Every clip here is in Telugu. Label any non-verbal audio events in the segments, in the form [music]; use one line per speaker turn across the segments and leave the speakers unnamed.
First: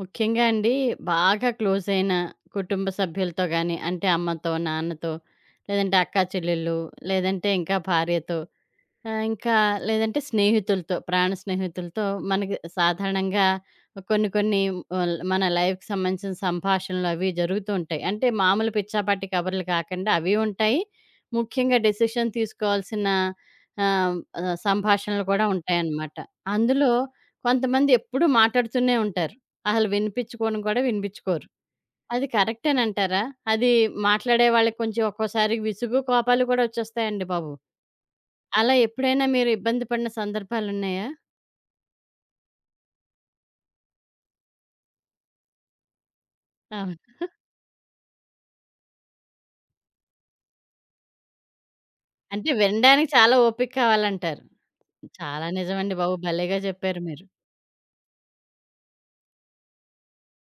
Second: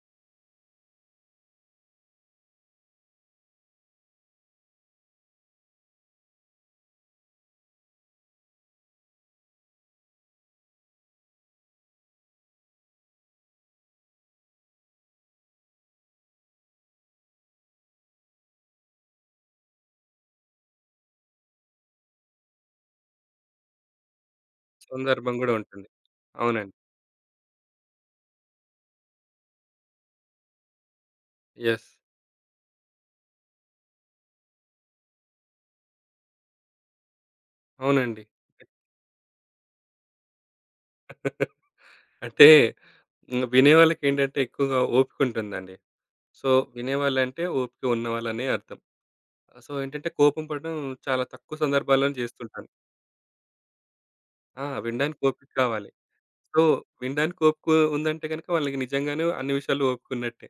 ముఖ్యంగా అండి బాగా క్లోజ్ అయిన కుటుంబ సభ్యులతో గాని, అంటే అమ్మతో, నాన్నతో, లేదంటే అక్కా చెల్లెళ్ళు, లేదంటే ఇంకా భార్యతో ఆ! ఇంకా లేదంటే స్నేహితులతో, ప్రాణ స్నేహితులతో మనకి సాధారణంగా కొన్ని కొన్ని ఆల్ మన లైఫ్‌కి సంబంధించిన సంభాషణలు అవి జరుగుతూ ఉంటాయి. అంటే మామూలు పిచ్చాపాటి కబుర్లు కాకుండా అవి ఉంటాయి. ముఖ్యంగా డెసిషన్ తీసుకోవాల్సిన ఆహ్, ఆహ్, సంభాషణలు
సందర్భం
కూడా
గూడా ఉంటుంది.
ఉంటాయన్నమాట.
అవునండి.
అందులో కొంతమంది ఎప్పుడూ మాట్లాడుతూనే ఉంటారు. అసలు వినిపించుకోను కూడా వినిపించుకోరు.
యెస్.
అది కరెక్టేనంటారా? అది మాట్లాడే వాళ్ళకి కొంచెం ఒక్కోసారి విసుగు, కోపాలు కూడా వచ్చేస్తాయండి బాబు.
అవునండి.
అలా ఎప్పుడైనా మీరు ఇబ్బంది పడిన సందర్భాలున్నాయా?
[laughs] అంటే వినేవాళ్ళకేంటంటే ఎక్కువగా ఓపికుంటుందండి. సో,
అవును.
వినేవాళ్ళంటే ఓపిక ఉన్నవాళ్ళనే అర్థం. సో, ఏంటంటే కోపం పడడం చాలా తక్కువ సందర్భాల్లోనే
అంటే
జేస్తుంటాను.
వినడానికి చాలా ఓపిక కావాలంటారు.
ఆ! వినడానికి
చాలా
ఓపిక కావాలి.
నిజమండి బాబు! భలేగా
సో,
చెప్పారు మీరు.
వినడానికి ఓపిక ఉందంటే గనుక వాళ్ళకి నిజంగానే అన్ని విషయాల్లో ఓపికున్నట్టే.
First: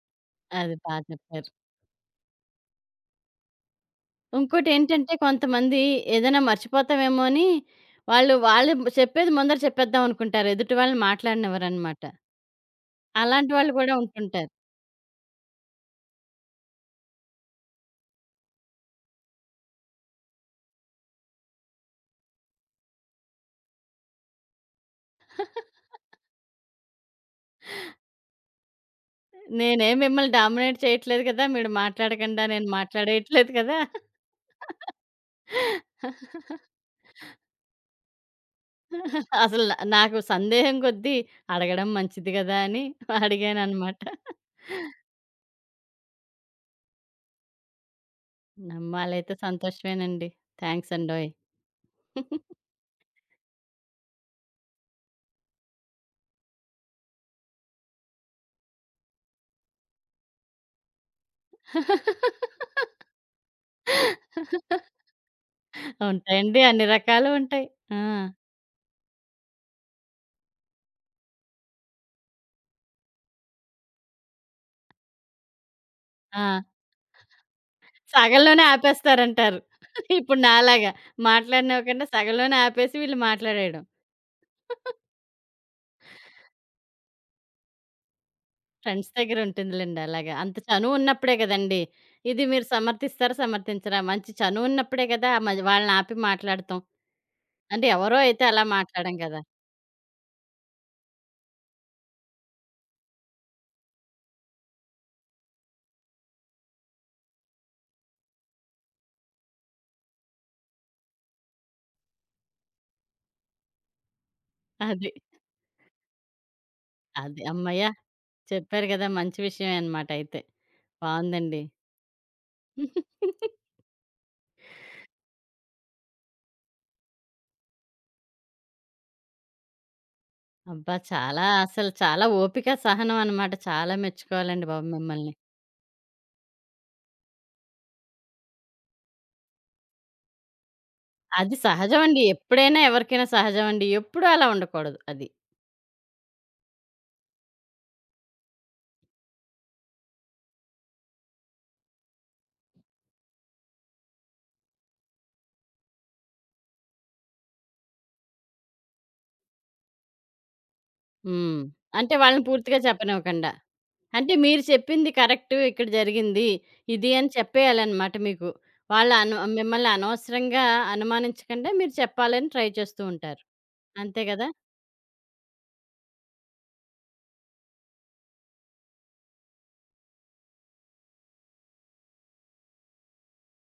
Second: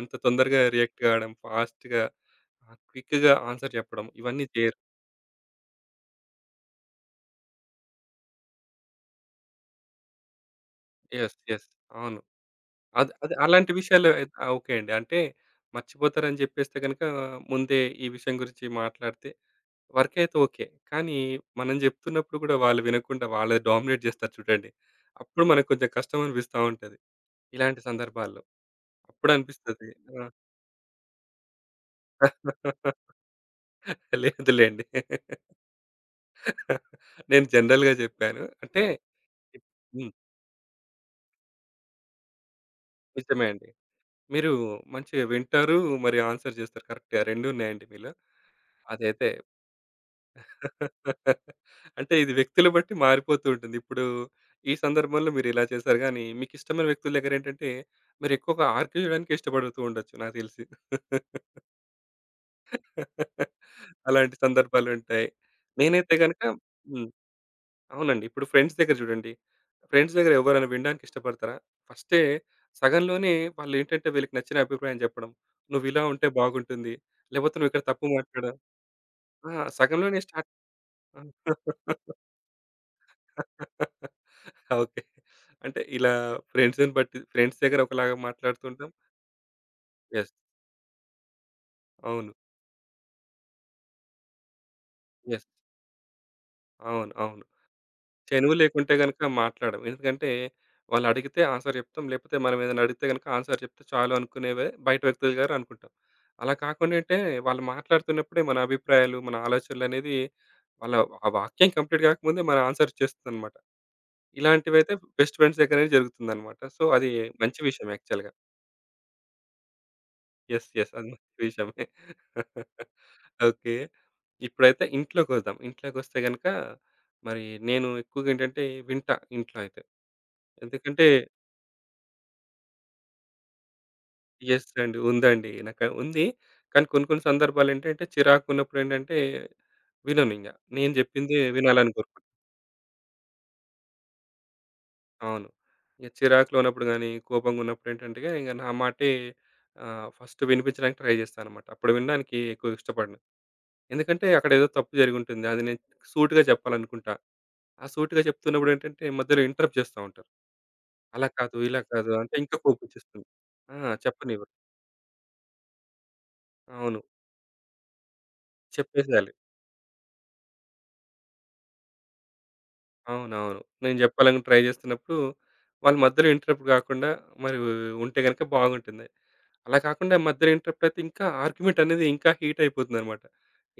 అంత తొందరగా
అది బా
రియాక్ట్ కావడం,
చెప్పారు.
ఫాస్ట్‌గా, క్విక్‌గా ఆన్సర్ చెప్పడం ఇవన్నీ చేయరు.
ఇంకోటేంటంటే కొంతమంది ఏదైనా మర్చిపోతామేమో అని వాళ్ళు చెప్పేది ముందర చెప్పేద్దాం అనుకుంటారు. ఎదుటి వాళ్ళని
యెస్. యెస్.
మాట్లాడనివ్వరనమాట.
అవును. అది అది
అలాంటి
అలాంటి
వాళ్ళు కూడా
విషయాలు అయితే ఆ!
ఉంటుంటారు.
ఓకే అండి. అంటే మర్చిపోతారని జెప్పేస్తే గనుక ముందే ఈ విషయం గురించి మాట్లాడితే వరకైతే ఓకే. కానీ మనం జెప్తున్నప్పుడు గూడా వాళ్ళు వినకుండా వాళ్ళే డామినేట్ జేస్తారు చూడండి. అప్పుడు మనకు కొంచెం కష్టం అనిపిస్తా ఉంటది. ఇలాంటి సందర్భాల్లో. అప్పుడు అనిపిస్తది.
నేనేం
ఆ!
మిమ్మల్ని డామినేట్ చేయట్లేదు కదా! మీరు మాట్లాడకుండా నేను మాట్లాడేయట్లేదు కదా!
లేదు లెండి. [laughs] [laughs] నేను జనరల్‌గా జెప్పాను. అంటే
అసలు నా
హ్మ్.
నాకు సందేహం కొద్దీ అడగడం మంచిది గదా! అని [laughs]
నిజమే అండి.
అడిగాననమాట.
మీరు మంచిగా వింటారు, మరి ఆన్సర్ జేస్తారు కరెక్ట్‌గా. 2 ఉన్నాయండి మీలో. అదైతే
నమ్మాలైతే సంతోషమేనండి. థాంక్స్ అండోయ్!
అంటే ఇది వ్యక్తులు బట్టి మారిపోతూ ఉంటుంది. ఇప్పుడు ఈ సందర్భంలో మీరిలా చేశారు గానీ, మీకిష్టమైన వ్యక్తుల దగ్గరేంటంటే, మీరెక్కువగా ఆర్గ్యూ జేయడానికి ఇష్టపడుతూ ఉండొచ్చు నాకు తెలిసి. [laughs] అలాంటి సందర్భాలుంటాయి. నేనైతే గనక
ఉంటాయండి. అన్ని
హ్మ్.
రకాలు ఉంటాయి. ఆ!
అవునండి. ఇప్పుడు ఫ్రెండ్స్ దగ్గర జూడండి. ఫ్రెండ్స్ దగ్గర ఎవరైనా వినడానికి ఇష్టపడతారా? ఫస్టే సగంలోనే వాళ్ళేంటంటే వీళ్ళకి నచ్చిన అభిప్రాయం జెప్పడం. "నువ్విలా ఉంటే
ఆ!
బాగుంటుంది. లేపోతే నువ్విక్కడ తప్పు మాట్లాడావు."
సగంలోనే
ఆ!
ఆపేస్తారంటారు.
సగంలోనే
ఇప్పుడు
స్టార్ట్
నాలాగా మాట్లాడినివ్వకుండా
[laughs]
సగంలోనే ఆపేసి వీళ్ళు మాట్లాడేయడం.
ఆ! ఓకే. అంటే ఇలా ఫ్రెండ్స్‌ని బట్టి ఫ్రెండ్స్ దగ్గర ఒకలాగా మాట్లాడుతుంటాం.
ఫ్రెండ్స్ దగ్గర ఉంటుందిలెండి
యెస్.
అలాగా. అంత చనువు ఉన్నప్పుడే గదండీ!
అవును.
ఇది మీరు సమర్థిస్తారా? సమర్థించరా? మంచి చనువు ఉన్నప్పుడే గదా!
యెస్.
మరి వాళ్ళని ఆపి మాట్లాడతాం.
అవును. అవును.
అంటే ఎవరో అయితే
చనువు
అలా
లేకుంటే
మాట్లాడం
గనుక
గదా!
మాట్లాడం. ఎందుకంటే వాళ్ళు అడిగితే ఆన్సర్ చెప్తాం. లేకపోతే మనం ఏదైనా అడిగితే గనుక ఆన్సర్ చెప్తే చాలు అనుకునేవే బయట వ్యక్తుల గారు అనుకుంటాం. అలా కాకుండా అంటే వాళ్ళు మాట్లాడుతున్నప్పుడే మన అభిప్రాయాలు, మన ఆలోచనలనేది వాళ్ళ ఆ వాక్యం కంప్లీట్ కాకముందే మన ఆన్సర్ ఇచ్చేస్తుందన్నమాట. ఇలాంటివైతే
అది.
బెస్ట్ ఫ్రెండ్స్ దగ్గరనే జరుగుతుందన్నమాట. సో, అది
అది.
మంచి
అమ్మయ్య!
విషయం యాక్చువల్‌గా.
చెప్పారు గదా! మంచి విషయమే అనమాట అయితే.
యెస్. యెస్. అది మంచి
బావుందండి.
విషయమే. [laughs] ఓకే.
[laughs]
ఇప్పుడైతే ఇంట్లోకొద్దాం. ఇంట్లోకొస్తే గనక మరి నేను ఎక్కువగా ఏంటంటే వింటా ఇంట్లో అయితే.
అబ్బా!
ఎందుకంటే
చాలా అసలు చాలా ఓపిక, సహనం అనమాట. చాలా మెచ్చుకోవాలండి
యెస్
బాబు
అండి.
మిమ్మల్ని.
ఉందండి. నాకు ఉంది. కానీ కొన్ని కొన్ని సందర్భాలేంటంటే చిరాకున్నప్పుడేంటంటే విననింగ. నేను జెప్పిందే
అది
వినాలని
సహజమండి.
కోరుకుంటా.
ఎప్పుడైనా ఎవరికైనా సహజమండి. ఎప్పుడూ అలా ఉండకూడదు అది.
అవును. ఇగ చిరాకులో ఉన్నప్పుడు గాని, కోపంగున్నప్పుడేంటంటే ఇంక నా మాటే ఫస్ట్ వినిపించడానికి ట్రై జేస్తానన్నమాట. అప్పుడు వినడానికి ఎక్కువ ఇష్టపడను. ఎందుకంటే అక్కడేదో తప్పు జరిగుంటుంది. అది నేను సూటిగా చెప్పాలనుకుంటా. ఆ సూటిగా చెప్తున్నప్పుడు ఏంటంటే మధ్యలో ఇంటరప్ట్ చేస్తా ఉంటారు. అలా కాదు,
హ్మ్.
ఇలా కాదు
అంటే
అంటే
వాళ్ళని
ఇంకా
పూర్తిగా
కోపమొచ్చేస్తుంది.
చెప్పనివ్వకండా.
ఆ!
అంటే
చెప్పనివ్వరు.
మీరు చెప్పింది కరెక్ట్. ఇక్కడ జరిగింది.
అవును.
ఇది అని చెప్పేయాలనమాట మీకు. వాళ్ళ
చెప్పేసేయాలి.
అను మిమ్మల్ని అనవసరంగా అనుమానించకుండా మీరు చెప్పాలని ట్రై చేస్తూ ఉంటారు.
అవునవును. నేను
అంతే
చెప్పాలని
గదా!
ట్రై చేస్తున్నప్పుడు వాళ్ళు మధ్యలో ఇంటరప్ట్ కాకుండా మరి ఉంటే గనుక బాగుంటుంది. అలా కాకుండా మధ్యలో ఇంటరప్ట్ అయితే ఇంకా ఆర్గ్యుమెంట్ అనేది ఇంకా హీట్ అయిపోతుందన్నమాట.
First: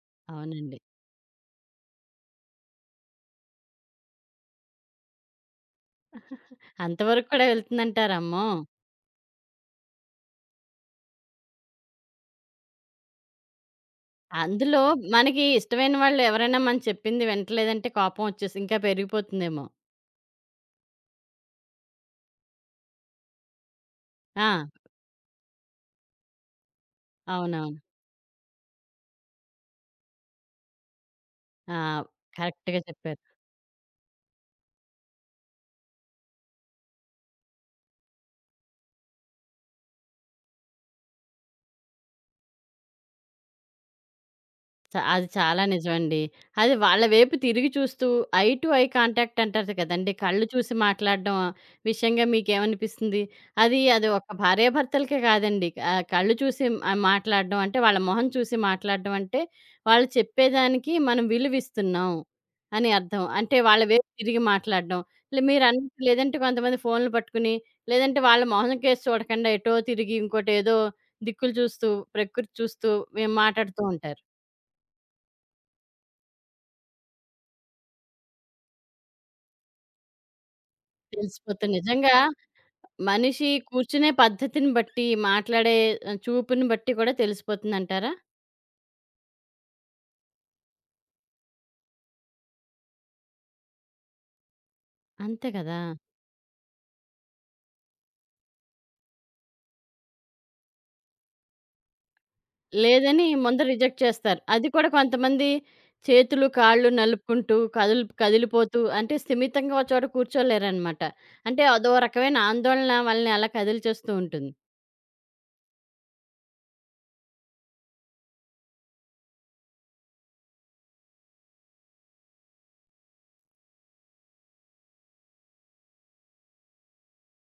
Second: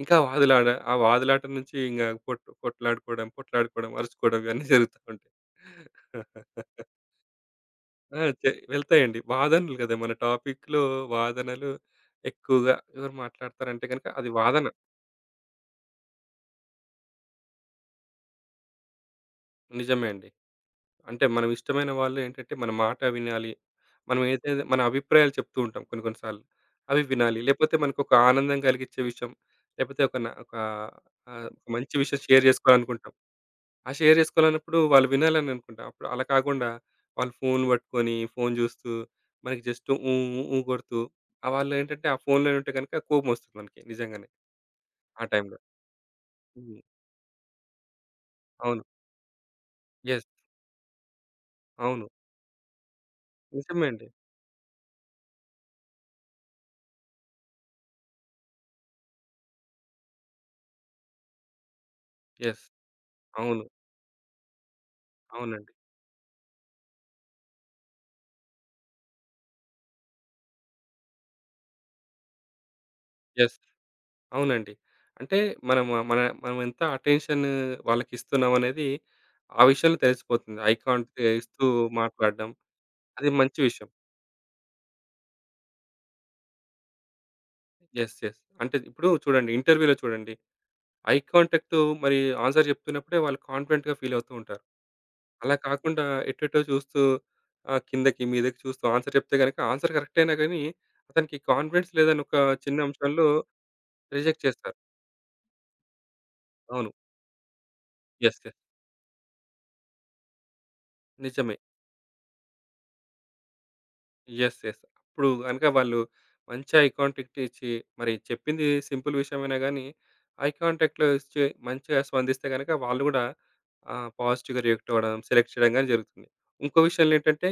ఇంకా వాదులాడ
అవునండి.
ఆ వాదులాట నుంచి ఇంగ కొట్లాడుకోవడం, పొట్లాడుకోవడం, అరుచుకోవడం ఇవన్నీ జరుగుతా ఉంటాయి.
అంతవరకు కూడా వెళ్తుందంటారు.
ఆ!
అమ్మో!
చె వెళ్తాయండి. వాదనలు కదా! మన టాపిక్‌లో వాదనలు ఎక్కువగా ఎవరు మాట్లాడతారంటే గనక అది వాదన.
అందులో మనకి ఇష్టమైన వాళ్ళు ఎవరైనా మనం చెప్పింది వింటలేదంటే కోపం వచ్చేసి ఇంకా పెరిగిపోతుందేమో.
నిజమే అండి. అంటే మనం ఇష్టమైన వాళ్ళు ఏంటంటే మన మాట వినాలి. మనం
ఆ!
ఏదైతే మన అభిప్రాయాలు చెప్తూ ఉంటాం కొన్ని కొన్ని సార్లు. అవి వినాలి. లేకపోతే
అవునవును.
మనకొక ఆనందం కలిగించే విషయం, లేకపోతే ఒక ఆహ్,
ఆ!
మంచి విషయం షేర్
కరెక్ట్‌గా
చేసుకోవాలనుకుంటాం.
చెప్పారు.
ఆ షేర్ చేసుకోవాలన్నప్పుడు వాళ్ళు వినాలని అనుకుంటా. అప్పుడు అలా కాకుండా వాళ్ళు ఫోన్ పట్టుకొని, ఫోన్ జూస్తూ, మనకి జస్ట్ ఊ, ఊ కొడుతూ వాళ్ళేంటంటే ఆ ఫోన్‌లోనే ఉంటే గనుక కోపమొస్తుంది మనకి నిజంగానే
చ
ఆ
అది
టైంలో.
చాలా నిజమండి. అది
హ్మ్.
వాళ్ళ వైపు తిరిగి చూస్తూ ఐ టు
అవును.
ఐ కాంటాక్ట్ అంటారు కదండీ!
యెస్.
కళ్ళు చూసి మాట్లాడడం
అవును.
విషయంగా మీకేమనిపిస్తుంది? అది
నిజమే అండి.
అది ఒక భార్యాభర్తలకే కాదండి. కళ్ళు చూసి మాట్లాడడం అంటే వాళ్ళ మొహం చూసి మాట్లాడడం అంటే వాళ్ళు చెప్పేదానికి మనం విలువిస్తున్నాం
యెస్.
అని అర్థం. అంటే
అవును.
వాళ్ళ వైపు తిరిగి మాట్లాడడం. లే
అవునండి.
మీరన్నట్టు లేదంటే కొంతమంది ఫోన్‌లు పట్టుకుని లేదంటే వాళ్ళ మొహం కేసి చూడకుండా ఎటో తిరిగి ఇంకోటేదో దిక్కులు చూస్తూ, ప్రకృతి చూస్తూ వి
యెస్.
మాటాడుతూ ఉంటారు.
అవునండి. అంటే మనము మన మన మనం ఎంత అటెన్షన్ వాళ్ళకిస్తున్నామనేది ఆ విషయంలో తెలిసిపోతుంది. ఐ కాంటాక్ట్ ఇస్తూ
తెలిసిపోతుంది. నిజంగా
మాట్లాడడం అది
మనిషి
మంచి విషయం.
కూర్చునే పద్ధతిని బట్టి, మాట్లాడే చూపుని బట్టి కూడా తెలిసిపోతుందంటారా?
యెస్. యెస్. అంటే ఇప్పుడు చూడండి ఇంటర్వ్యూలో చూడండి ఐ కాంటాక్ట్ మరి ఆన్సర్ చెప్తున్నప్పుడే వాళ్ళు కాన్ఫిడెంట్‌గా ఫీల్ అవుతూ ఉంటారు.
అంతే
అలా
కదా!
కాకుండా ఎటెటో చూస్తూ కిందకి మీదకి చూస్తూ ఆన్సర్ చెప్తే గనక ఆన్సర్ కరెక్ట్ అయినా గానీ అతనికి కాన్ఫిడెన్స్ లేదని ఒక చిన్న అంశంలో
లేదని ముందు రిజెక్ట్ చేస్తారు.
రిజెక్ట్
అది
చేస్తారు.
కూడా కొంతమంది చేతులు, కాళ్ళు
అవును.
నలుపుకుంటూ, కదులు
యెస్. యెస్.
కదిలిపోతూ అంటే స్థిమితంగా ఒక చోట కూర్చోలేరనమాట.
నిజమే.
అంటే అదో రకమైన ఆందోళన వాళ్ళని అలా కదిలిచేస్తూ ఉంటుంది.
యెస్. యెస్. అప్పుడు గనక వాళ్ళు మంచి ఐ కాంటాక్ట్ ఇచ్చి, మరి చెప్పింది సింపుల్ విషయమైనా గానీ, ఐ కాంటాక్ట్‌లో ఇచ్చి మంచిగా స్పందిస్తే గనక వాళ్ళు గూడా పాజిటివ్‌గా రియాక్ట్ అవ్వడం, సెలెక్ట్ చేయడం గాని జరుగుతుంది. ఇంకో విషయంలో ఏంటంటే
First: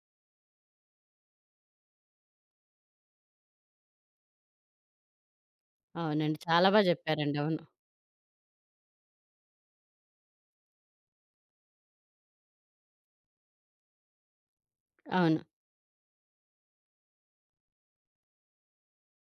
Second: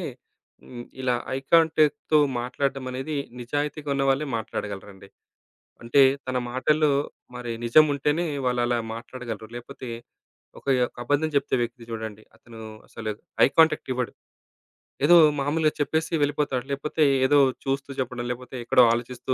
ఇలా ఐ కాంటాక్ట్‌తో మాట్లాడడం అనేది నిజాయితీగా ఉన్న వాళ్ళే మాట్లాడగలరండి. అంటే తన
అవునండి. చాలా బా
మాటల్లో
చెప్పారండి.
మరి
అవును.
నిజం ఉంటేనే వాళ్ళు అలా మాట్లాడగలరు. లేపోతే ఒక ఒక అబద్ధం చెప్తే వ్యక్తి చూడండి. అతను అసలు ఐ కాంటాక్ట్ ఇవ్వడు. ఏదో
అవును.
మామూలుగా చెప్పేసి వెళ్ళిపోతాడు. లేపోతే ఏదో చూస్తూ చెప్పడం, లేపోతే ఎక్కడో ఆలోచిస్తూ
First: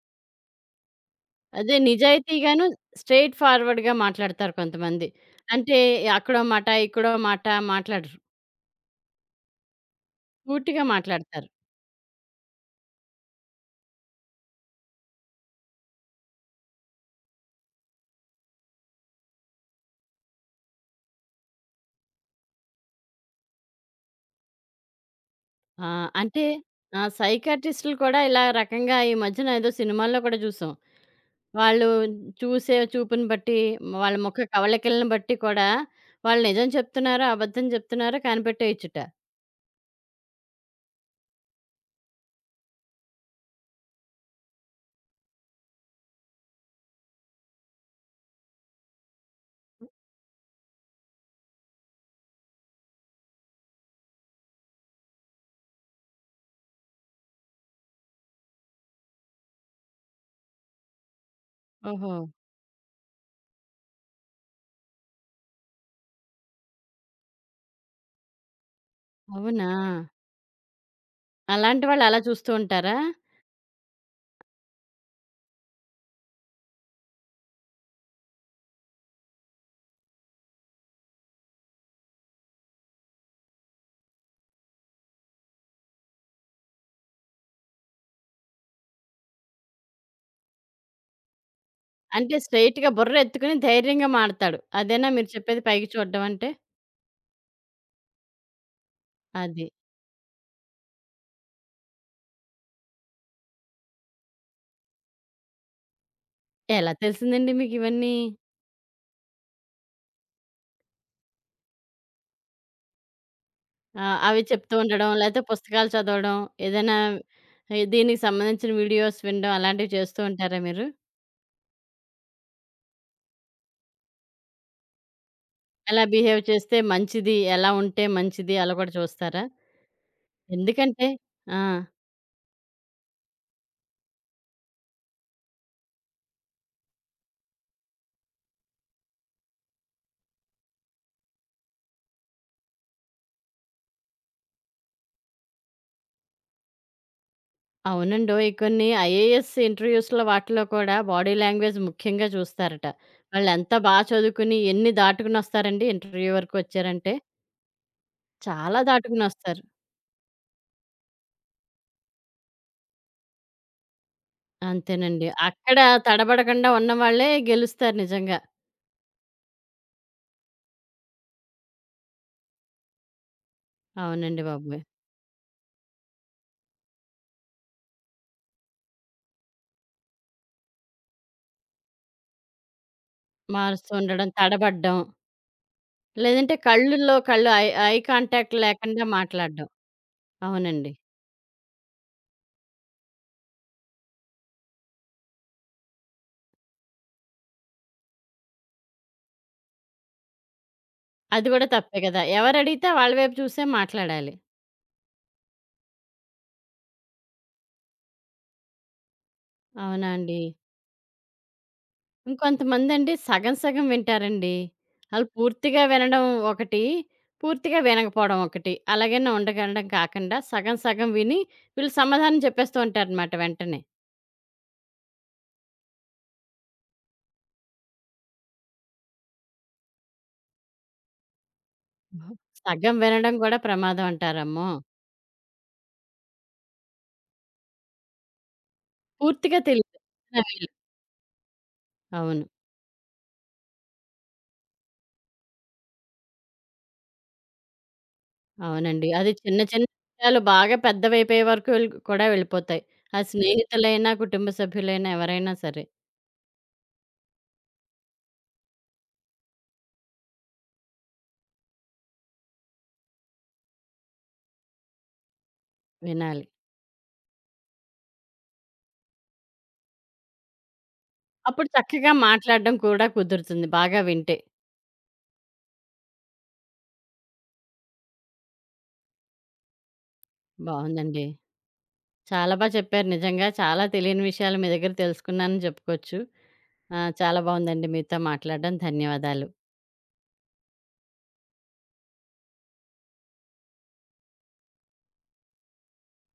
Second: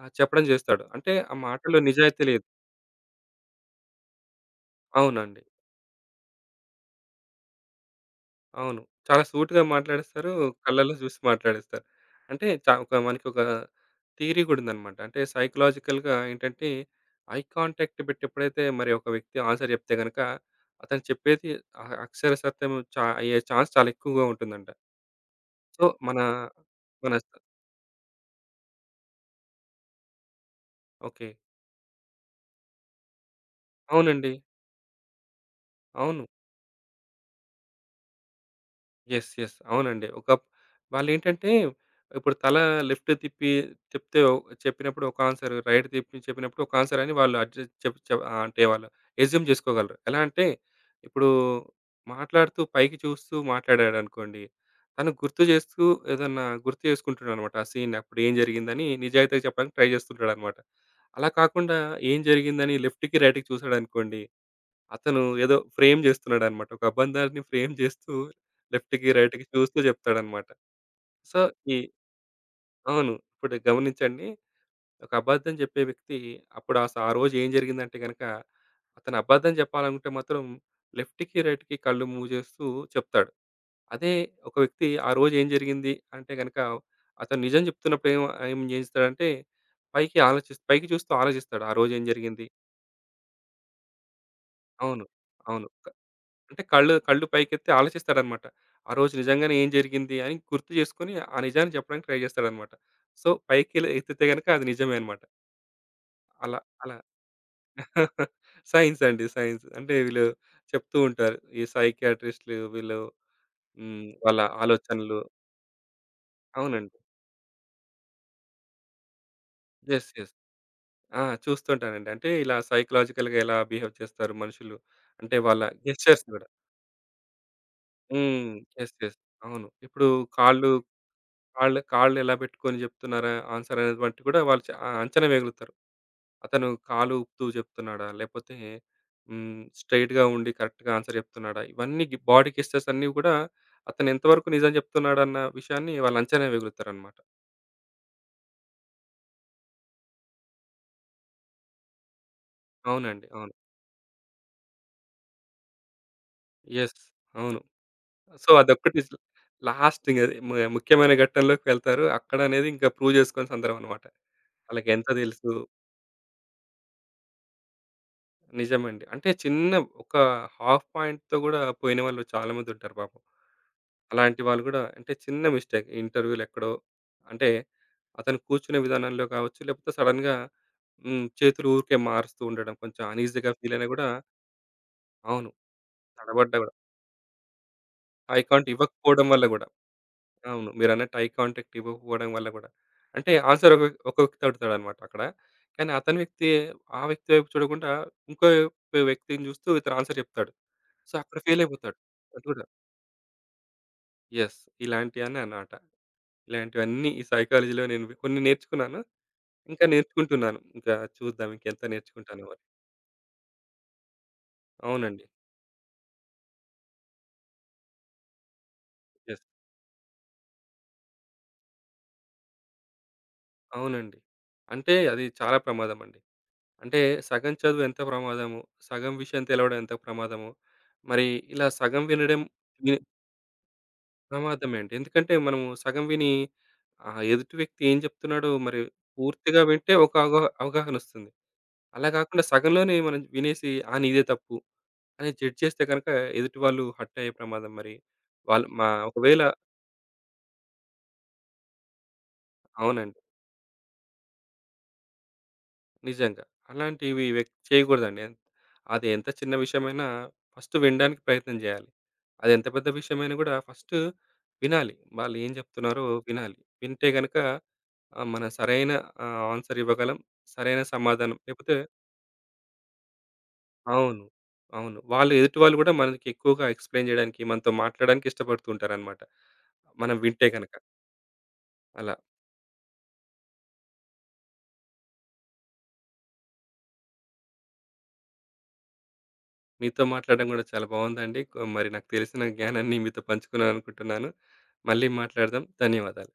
చెప్పడం చేస్తాడు. అంటే ఆ
అదే
మాటల్లో నిజాయితీ లేదు.
నిజాయితీగాను, స్ట్రెయిట్ ఫార్వర్డ్‌గా మాట్లాడతారు కొంతమంది.
అవునండి.
అంటే అక్కడో మాట, ఇక్కడో మాట మాట్లాడరు.
అవును. చాలా సూటిగా మాట్లాడేస్తారు.
సూటిగా
కళ్ళలో చూసి
మాట్లాడతారు.
మాట్లాడేస్తారు. అంటే ఒక థియరీ కూడా ఉందనమాట. అంటే సైకలాజికల్‌గా ఏంటంటే, ఐ కాంటాక్ట్ పెట్టి ఎప్పుడైతే మరి ఒక వ్యక్తి ఆన్సర్ చెప్తే గనక, అతను చెప్పేది అక్షర సత్యం అయ్యే ఛాన్స్ చాలా ఎక్కువగా ఉంటుందంట. సో,
ఆ!
మన
అంటే
మన
సైకాట్రిస్ట్‌లు కూడా ఇలా రకంగా ఈ మధ్యన ఏదో సినిమాల్లో కూడా జూసాం.
ఓకే.
వాళ్ళు చూసే చూపుని బట్టి, వాళ్ళ
అవునండి.
ముఖ కవళికలను బట్టి కూడా
అవును.
వాళ్ళు నిజం చెప్తున్నారో, అబద్ధం చెప్తున్నారో కనిపెట్టేయొచ్చుట.
యెస్. యెస్. అవునండి. ఒక వాళ్ళేంటంటే ఇప్పుడు తల లెఫ్ట్ తిప్పి తిప్పితే చెప్పినప్పుడు ఒక ఆన్సర్, రైట్ తిప్పి చెప్పినప్పుడు ఒక ఆన్సర్ అని వాళ్ళు అడ్జస్ట్ చెప్ చెప్ ఆహ్, అంటే వాళ్ళు అస్యూమ్ జేసుకోగలరు. ఎలా అంటే ఇప్పుడు మాట్లాడుతూ పైకి చూస్తూ మాట్లాడాడనుకోండి. తను గుర్తు జేస్తూ ఏదన్నా గుర్తు చేసుకుంటున్నాడనమాట. ఆ సీన్ అప్పుడు ఏం జరిగిందని నిజాయితీగా చెప్పడానికి ట్రై జేస్తుంటాడనమాట. అలా కాకుండా
ఓహో!
ఏం జరిగిందని లెఫ్ట్‌కి, రైట్‌కి చూసాడనుకోండి అతను ఏదో ఫ్రేమ్ చేస్తున్నాడన్నమాట. ఒక అబ్బందాన్ని ఫ్రేమ్ చేస్తూ లెఫ్ట్‌కి, రైట్‌కి
అవునా?
చూస్తూ చెప్తాడన్నమాట. సో, ఈ
అలాంటి వాళ్ళు అలా చూస్తూ ఉంటారా?
అవును. ఇప్పుడు గమనించండి. ఒక అబద్ధం చెప్పే వ్యక్తి అప్పుడు ఆ రోజు ఏం జరిగిందంటే గనక, అతను అబద్ధం చెప్పాలనుకుంటే మాత్రం లెఫ్ట్‌కి, రైట్‌కి కళ్ళు మూవ్ చేస్తూ చెప్తాడు. అదే ఒక వ్యక్తి ఆ రోజు ఏం జరిగింది అంటే గనక, అతను నిజం చెప్తున్నప్పుడు ఏం ఏం చేస్తాడంటే పైకి చూస్తూ ఆలోచిస్తాడు. ఆ రోజు ఏం
అంటే
జరిగింది?
స్ట్రెయిట్‌గా బుర్ర ఎత్తుకుని ధైర్యంగా మాడతాడు.
అవును.
అదేనా మీరు చెప్పేది
అవును.
పైకి చూడడం అంటే?
అంటే కళ్ళు కళ్ళు పైకెత్తి ఆలోచిస్తాడనమాట. ఆ రోజు నిజంగానే ఏం
అది.
జరిగింది అని గుర్తు చేసుకొని, ఆ నిజాన్ని చెప్పడానికి ట్రై చేస్తాడనమాట. సో, పైకి లే ఎత్తితే గనుక అది నిజమే అనమాట. అలా
ఎలా
అలా
తెలిసిందండి మీకివన్నీ?
[laughs] సైన్స్ అండి సైన్స్. అంటే వీళ్ళు చెప్తూ ఉంటారు. ఈ సైకియాట్రిస్ట్‌లు వీళ్ళు
ఆ! అవి
వాళ్ళ
చెప్తూ ఉండడం,
ఆలోచనలు.
లేతే పుస్తకాలు చదవడం, ఏదైనా
అవునండి.
ఈ దీనికి సంబంధించిన వీడియోస్ వినడం అలాంటివి
యెస్.
చేస్తూ
యెస్.
ఉంటారా మీరు?
ఆ! చూస్తుంటానండి. అంటే ఇలా సైకలాజికల్‌గా ఎలా బిహేవ్ చేస్తారు మనుషులు. అంటే వాళ్ళ
ఎలా
గెస్చర్స్
బిహేవ్
గూడా.
చేస్తే మంచిది? ఎలా ఉంటే
హ్మ్.
మంచిది? అలా కూడా
యెస్. యెస్.
చూస్తారా?
అవును. ఇప్పుడు కాళ్ళు
ఎందుకంటే ఆ!
కాళ్ళు కాళ్ళు ఎలా పెట్టుకొని చెప్తున్నారా ఆన్సర్ అనేటువంటి కూడా వాళ్ళు చ- ఆ అంచనా వేయగలుగుతారు. అతను కాలు ఊపుతూ చెప్తున్నాడా లేకపోతే straight గా ఉండి correct గా ఆన్సర్ చెప్తున్నాడా ఇవన్నీ బాడీ గెస్టర్స్ అన్నీ కూడా అతను ఎంతవరకు నిజం చెప్తున్నాడు అన్న విషయాన్ని వాళ్ళు అంచనా వేయగలుగుతారు అనమాట.
అవునండోయ్! కొన్ని ఐఏఎస్ ఇంటర్వ్యూస్‌లో వాటిలో కూడా బాడీ లాంగ్వేజ్ ముఖ్యంగా చూస్తారట.
అవునండి అవును.
వాళ్ళెంత బా చదువుకుని ఎన్ని దాటుకునొస్తారండి ఇంటర్వ్యూ వరకు
ఎస్.
వచ్చారంటే,
అవును. సో
చాలా
అదొక్కటి.
దాటుకునొస్తారు.
లాస్ట్ ఇంకా ముఖ్యమైన ఘట్టంలోకి వెళ్తారు అక్కడ అనేది ఇంకా ప్రూవ్ చేసుకునే సందర్భం అనమాట. వాళ్ళకి ఎంత
అంతేనండి.
తెలుసు.
అక్కడ తడబడకుండా ఉన్నవాళ్ళే గెలుస్తారు నిజంగా.
నిజమండి అంటే చిన్న ఒక హాఫ్ పాయింట్ తో కూడా పోయిన వాళ్ళు చాలా మంది ఉంటారు పాపం. అలాంటి
అవునండి
వాళ్ళు
బాబు.
గూడా అంటే చిన్న మిస్టేక్ ఇంటర్వ్యూలో ఎక్కడో అంటే అతను కూర్చునే విధానంలో కావచ్చు, లేకపోతే సడెన్‌గా చేతులు ఊరికే మారుస్తూ ఉండడం. కొంచెం అనీజీగా ఫీల్ అయినా
మారుస్తూ
గూడా
ఉండడం, తడబడ్డం.
అవును.
లేదంటే
తడబడ్డా గూడా
కళ్ళుల్లో కళ్ళు eye eye
eye
contact
contact
లేకుండా
ఇవ్వకపోవడం వల్ల గూడా.
మాట్లాడడం.
అవును.
అవునండి.
మీరన్నట్టు ఐ కాంటాక్ట్ ఇవ్వకపోవడం వల్ల గూడా. అంటే ఆన్సర్ ఒక ఒక వ్యక్తి అడుగుతాడన్నమాట అక్కడ. కానీ అతని వ్యక్తి ఆ వ్యక్తి వైపు చూడకుండా ఇంకో వ్యక్తిని చూస్తూ ఇతను ఆన్సర్ చెప్తాడు. సో, అక్కడ
అది
ఫెయిల్
గూడా
అయిపోతాడు.
తప్పే గదా!
అది గూడా.
ఎవరడిగితే వాళ్ళ వైపు చూసే మాట్లాడాలి.
యెస్. ఇలాంటివన్నీ అన్నమాట. ఇలాంటివన్నీ ఈ సైకాలజీలో నేను కొన్ని నేర్చుకున్నాను. ఇంకా
అవునా అండి.
నేర్చుకుంటున్నాను. ఇంకా చూద్దాం ఇంకెంత నేర్చుకుంటానో అని.
ఇంకొంతమందండి సగం సగం వింటారండి.
అవునండి.
ఆళ్ళు పూర్తిగా వినడం ఒకటి, పూర్తిగా వినకపోవడం ఒకటి. అలాగనే
యెస్.
ఉండగనడం కాకుండా సగం సగం విని వీళ్ళు సమాధానం చెప్పేస్తూ ఉంటారనమాట వెంటనే.
అవునండి. అంటే అది చాలా ప్రమాదమండి. అంటే సగం చదువు ఎంత ప్రమాదమో, సగం విషయం తెలవడం ఎంత ప్రమాదమో, మరి ఇలా సగం
ఓహో.
వినడం వి
సగం వినడం గూడా ప్రమాదం అంటారమ్మో!
ప్రమాదమే అండి. ఎందుకంటే మనము సగం విని ఎదుటి వ్యక్తి ఏం చెప్తున్నాడో మరి
పూర్తిగా
పూర్తిగా
తెలియదు.
వింటే ఒక అవగాహనొస్తుంది. అలా కాకుండా
అవును.
సగంలోనే మనం వినేసి ఆ! నీదే తప్పు అని జడ్జ్ చేస్తే గనక ఎదుటి వాళ్ళు హర్ట్ అయ్యే ప్రమాదం మరి. వాళ్ళు మా
అవునండి. అది
ఒకవేళ
చిన్న చిన్న విషయాలు బాగా పెద్దవైపోయే వరకు వెళ్ కూడా వెళ్ళిపోతాయి.
అవునండి.
అది స్నేహితులైనా, కుటుంబ సభ్యులైనా ఎవరైనా సరే
నిజంగా. అలాంటివి చేయకూడదండి. ఎంత- అది ఎంత చిన్న విషయమైనా ఫస్ట్ వినడానికి ప్రయత్నం జేయాలి. అదెంత పెద్ద విషయమైనా గూడా ఫస్ట్ వినాలి. వాళ్ళేం జెప్తున్నారో
వినాలి.
వినాలి. వింటే గనక మన సరైన ఆన్సర్ ఇవ్వగలం. సరైన సమాధానం
అప్పుడు
లేపోతే
చక్కగా మాట్లాడడం కూడా కుదురుతుంది బాగా
అవును.
వింటే.
అవును. వాళ్ళు ఎదుటి వాళ్ళు గూడా మనకి ఎక్కువగా ఎక్స్‌ప్లెయిన్ జేయడానికి, మనతో మాట్లాడడానికి ఇష్టపడుతూ ఉంటారనమాట. మనం వింటే గనక.
బావుందండి.
అలా.
చాలా బా చెప్పారు నిజంగా. చాలా తెలియని విషయాలు మీ దగ్గర తెలుసుకున్నానని చెప్పుకోవచ్చు. ఆ! చాలా బావుందండి మీతో మాట్లాడడం. ధన్యవాదాలు.
మీతో మాట్లాడడం గూడా చాలా బావుందండి. మరి నాకు తెలిసిన జ్ఞానాన్ని మీతో పంచుకున్నాననుకుంటున్నాను. మళ్ళీ మాట్లాడదాం. ధన్యవాదాలు.